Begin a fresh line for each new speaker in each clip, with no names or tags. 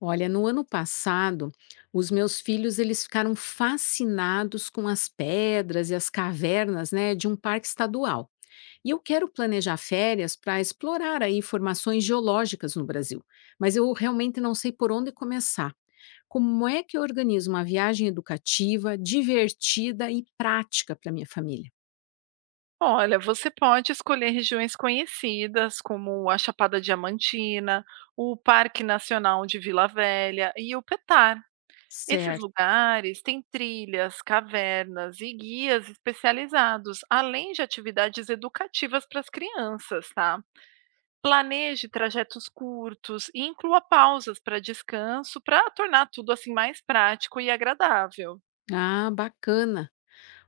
Olha, no ano passado, os meus filhos eles ficaram fascinados com as pedras e as cavernas, né, de um parque estadual. E eu quero planejar férias para explorar aí formações geológicas no Brasil, mas eu realmente não sei por onde começar. Como é que eu organizo uma viagem educativa, divertida e prática para minha família?
Olha, você pode escolher regiões conhecidas, como a Chapada Diamantina, o Parque Nacional de Vila Velha e o Petar. Esses
Certo.
lugares têm trilhas, cavernas e guias especializados, além de atividades educativas para as crianças, tá? Planeje trajetos curtos e inclua pausas para descanso para tornar tudo assim mais prático e agradável.
Ah, bacana.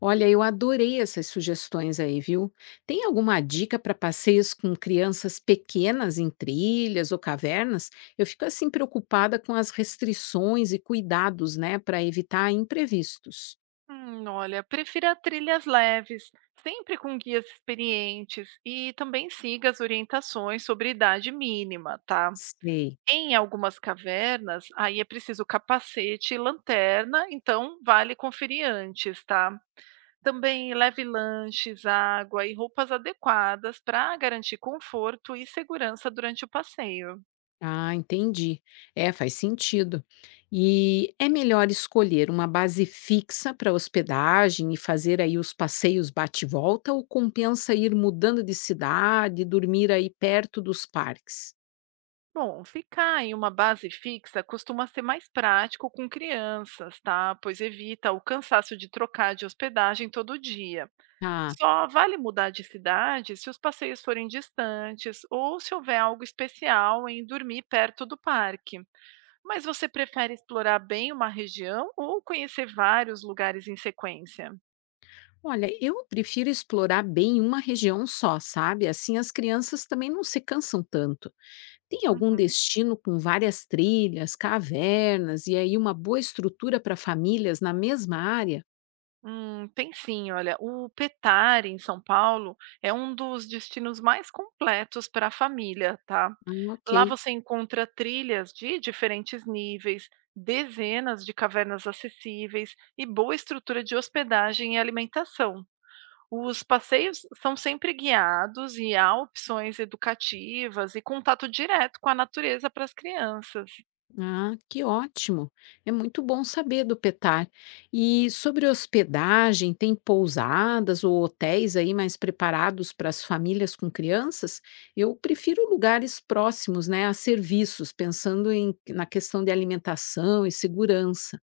Olha, eu adorei essas sugestões aí, viu? Tem alguma dica para passeios com crianças pequenas em trilhas ou cavernas? Eu fico assim preocupada com as restrições e cuidados, né, para evitar imprevistos.
Olha, prefira trilhas leves, sempre com guias experientes e também siga as orientações sobre idade mínima, tá?
Sei.
Em algumas cavernas, aí é preciso capacete e lanterna, então vale conferir antes, tá? Também leve lanches, água e roupas adequadas para garantir conforto e segurança durante o passeio.
Ah, entendi. É, faz sentido. E é melhor escolher uma base fixa para hospedagem e fazer aí os passeios bate-volta ou compensa ir mudando de cidade e dormir aí perto dos parques?
Bom, ficar em uma base fixa costuma ser mais prático com crianças, tá? Pois evita o cansaço de trocar de hospedagem todo dia.
Ah.
Só vale mudar de cidade se os passeios forem distantes ou se houver algo especial em dormir perto do parque. Mas você prefere explorar bem uma região ou conhecer vários lugares em sequência?
Olha, eu prefiro explorar bem uma região só, sabe? Assim as crianças também não se cansam tanto. Tem algum
Uhum.
destino com várias trilhas, cavernas e aí uma boa estrutura para famílias na mesma área?
Tem sim, olha, o Petare em São Paulo é um dos destinos mais completos para a família, tá?
Ah, ok.
Lá você encontra trilhas de diferentes níveis, dezenas de cavernas acessíveis e boa estrutura de hospedagem e alimentação. Os passeios são sempre guiados e há opções educativas e contato direto com a natureza para as crianças.
Ah, que ótimo! É muito bom saber do Petar. E sobre hospedagem, tem pousadas ou hotéis aí mais preparados para as famílias com crianças? Eu prefiro lugares próximos, né, a serviços, pensando na questão de alimentação e segurança.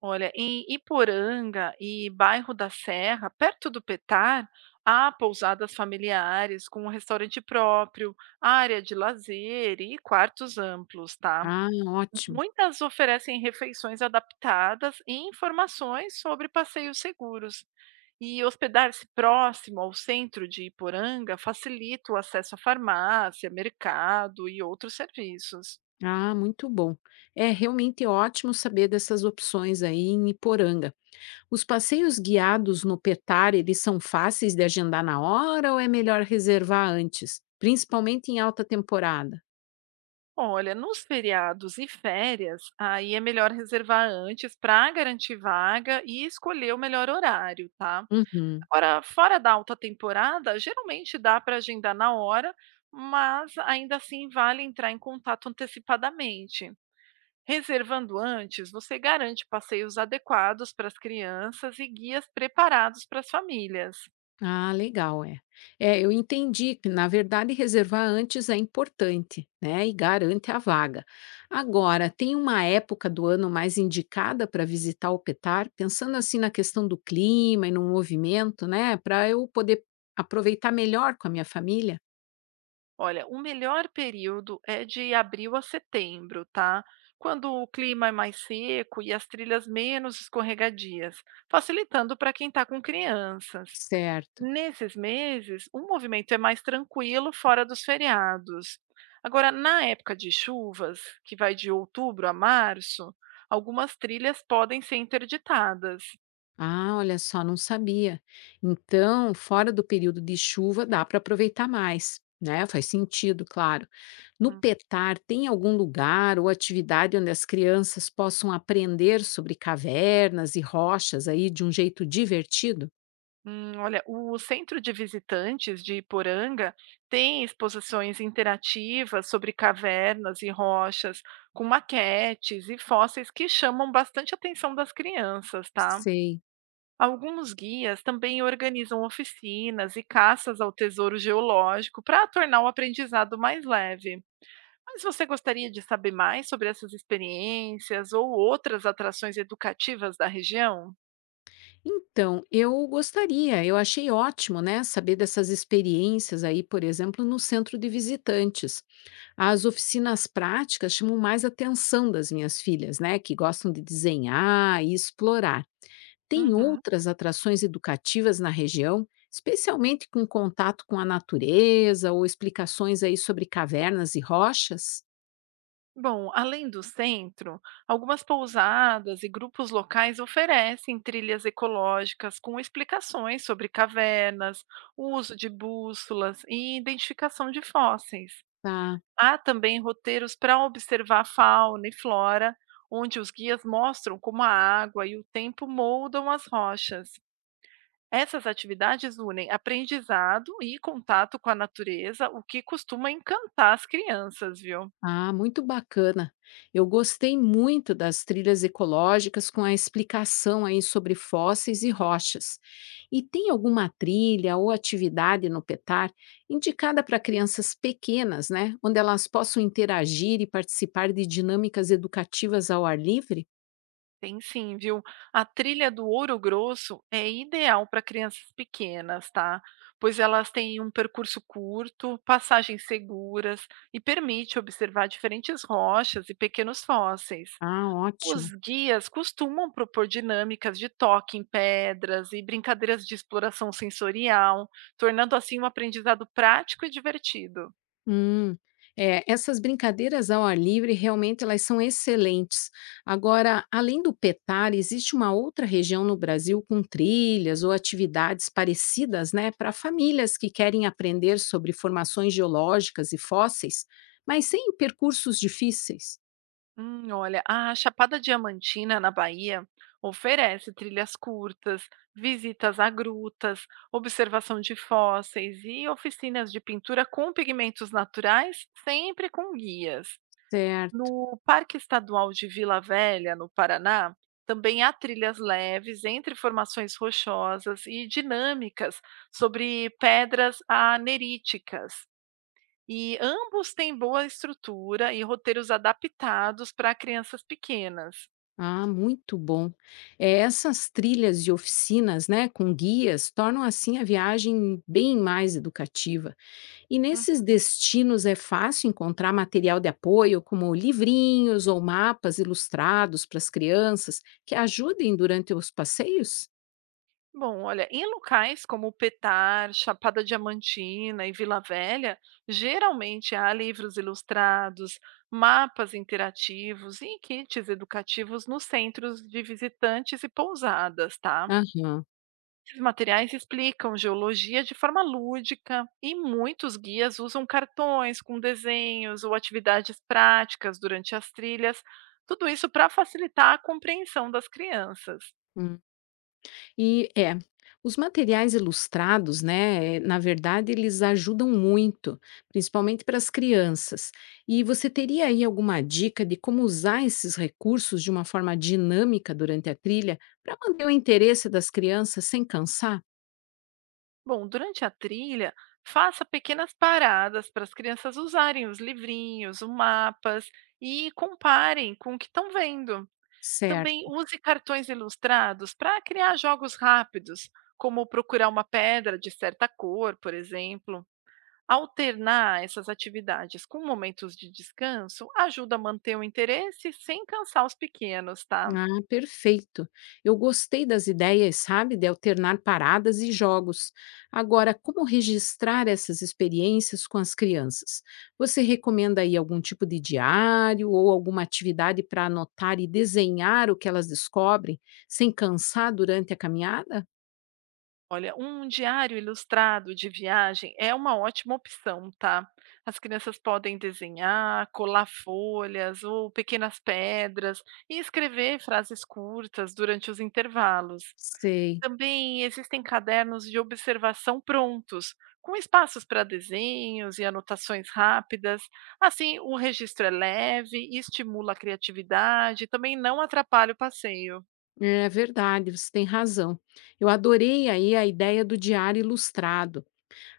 Olha, em Iporanga e bairro da Serra, perto do Petar, há pousadas familiares com um restaurante próprio, área de lazer e quartos amplos, tá?
Ah, ótimo.
Muitas oferecem refeições adaptadas e informações sobre passeios seguros. E hospedar-se próximo ao centro de Iporanga facilita o acesso à farmácia, mercado e outros serviços.
Ah, muito bom. É realmente ótimo saber dessas opções aí em Iporanga. Os passeios guiados no Petar, eles são fáceis de agendar na hora ou é melhor reservar antes, principalmente em alta temporada?
Olha, nos feriados e férias, aí é melhor reservar antes para garantir vaga e escolher o melhor horário, tá?
Uhum.
Agora, fora da alta temporada, geralmente dá para agendar na hora, mas ainda assim vale entrar em contato antecipadamente. Reservando antes, você garante passeios adequados para as crianças e guias preparados para as famílias.
Ah, legal, é. É, eu entendi que, na verdade, reservar antes é importante, né? E garante a vaga. Agora, tem uma época do ano mais indicada para visitar o Petar, pensando assim na questão do clima e no movimento, né? Para eu poder aproveitar melhor com a minha família?
Olha, o melhor período é de abril a setembro, tá? Quando o clima é mais seco e as trilhas menos escorregadias, facilitando para quem está com crianças.
Certo.
Nesses meses, o movimento é mais tranquilo fora dos feriados. Agora, na época de chuvas, que vai de outubro a março, algumas trilhas podem ser interditadas.
Ah, olha só, não sabia. Então, fora do período de chuva, dá para aproveitar mais, né? Faz sentido, claro. No PETAR, tem algum lugar ou atividade onde as crianças possam aprender sobre cavernas e rochas aí de um jeito divertido?
Olha, o Centro de Visitantes de Iporanga tem exposições interativas sobre cavernas e rochas, com maquetes e fósseis que chamam bastante atenção das crianças, tá?
Sei.
Alguns guias também organizam oficinas e caças ao tesouro geológico para tornar o aprendizado mais leve. Mas você gostaria de saber mais sobre essas experiências ou outras atrações educativas da região?
Então, eu gostaria, eu achei ótimo, né, saber dessas experiências aí, por exemplo, no centro de visitantes. As oficinas práticas chamam mais a atenção das minhas filhas, né, que gostam de desenhar e explorar. Tem
Uhum.
outras atrações educativas na região, especialmente com contato com a natureza ou explicações aí sobre cavernas e rochas?
Bom, além do centro, algumas pousadas e grupos locais oferecem trilhas ecológicas com explicações sobre cavernas, o uso de bússolas e identificação de fósseis.
Tá.
Há também roteiros para observar a fauna e flora, onde os guias mostram como a água e o tempo moldam as rochas. Essas atividades unem aprendizado e contato com a natureza, o que costuma encantar as crianças, viu?
Ah, muito bacana. Eu gostei muito das trilhas ecológicas com a explicação aí sobre fósseis e rochas. E tem alguma trilha ou atividade no PETAR indicada para crianças pequenas, né, onde elas possam interagir e participar de dinâmicas educativas ao ar livre?
Tem sim, viu? A trilha do Ouro Grosso é ideal para crianças pequenas, tá? Pois elas têm um percurso curto, passagens seguras e permite observar diferentes rochas e pequenos fósseis.
Ah, ótimo.
Os guias costumam propor dinâmicas de toque em pedras e brincadeiras de exploração sensorial, tornando assim um aprendizado prático e divertido.
Hum, é, essas brincadeiras ao ar livre realmente elas são excelentes. Agora, além do petar, existe uma outra região no Brasil com trilhas ou atividades parecidas, né, para famílias que querem aprender sobre formações geológicas e fósseis, mas sem percursos difíceis.
Olha, a Chapada Diamantina, na Bahia, oferece trilhas curtas, visitas a grutas, observação de fósseis e oficinas de pintura com pigmentos naturais, sempre com guias.
Certo.
No Parque Estadual de Vila Velha, no Paraná, também há trilhas leves entre formações rochosas e dinâmicas sobre pedras aneríticas. E ambos têm boa estrutura e roteiros adaptados para crianças pequenas.
Ah, muito bom. É, essas trilhas e oficinas, né, com guias, tornam assim a viagem bem mais educativa. E
Hum,
nesses destinos é fácil encontrar material de apoio, como livrinhos ou mapas ilustrados para as crianças, que ajudem durante os passeios?
olha, em locais como Petar, Chapada Diamantina e Vila Velha, geralmente há livros ilustrados, mapas interativos e kits educativos nos centros de visitantes e pousadas, tá?
Aham.
Esses materiais explicam geologia de forma lúdica e muitos guias usam cartões com desenhos ou atividades práticas durante as trilhas, tudo isso para facilitar a compreensão das crianças.
Hum. E é, os materiais ilustrados, né, na verdade, eles ajudam muito, principalmente para as crianças. E você teria aí alguma dica de como usar esses recursos de uma forma dinâmica durante a trilha para manter o interesse das crianças sem cansar?
Bom, durante a trilha, faça pequenas paradas para as crianças usarem os livrinhos, os mapas e comparem com o que estão vendo. Também
Certo.
use cartões ilustrados para criar jogos rápidos, como procurar uma pedra de certa cor, por exemplo. Alternar essas atividades com momentos de descanso ajuda a manter o interesse sem cansar os pequenos, tá?
Ah, perfeito. Eu gostei das ideias, sabe, de alternar paradas e jogos. Agora, como registrar essas experiências com as crianças? Você recomenda aí algum tipo de diário ou alguma atividade para anotar e desenhar o que elas descobrem, sem cansar durante a caminhada?
Olha, um diário ilustrado de viagem é uma ótima opção, tá? As crianças podem desenhar, colar folhas ou pequenas pedras e escrever frases curtas durante os intervalos.
Sei.
Também existem cadernos de observação prontos, com espaços para desenhos e anotações rápidas. Assim, o registro é leve, estimula a criatividade e também não atrapalha o passeio.
É verdade, você tem razão. Eu adorei aí a ideia do diário ilustrado.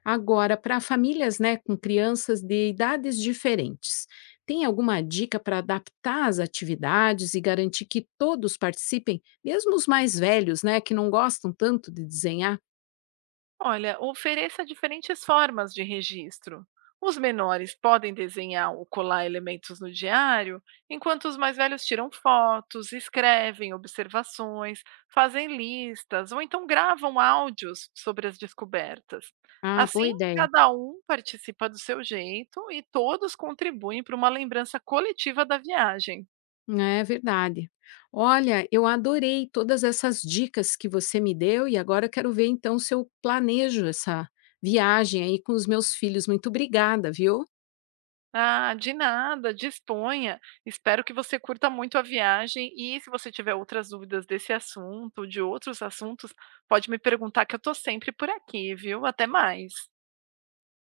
Agora, para famílias né, com crianças de idades diferentes, tem alguma dica para adaptar as atividades e garantir que todos participem, mesmo os mais velhos, né, que não gostam tanto de desenhar?
Olha, ofereça diferentes formas de registro. Os menores podem desenhar ou colar elementos no diário, enquanto os mais velhos tiram fotos, escrevem observações, fazem listas ou então gravam áudios sobre as descobertas.
Ah, boa
Assim,
ideia.
cada um participa do seu jeito e todos contribuem para uma lembrança coletiva da viagem.
É verdade. Olha, eu adorei todas essas dicas que você me deu e agora eu quero ver então se eu planejo essa viagem aí com os meus filhos. Muito obrigada, viu?
Ah, de nada, disponha. Espero que você curta muito a viagem e se você tiver outras dúvidas desse assunto, de outros assuntos, pode me perguntar que eu estou sempre por aqui, viu? Até mais.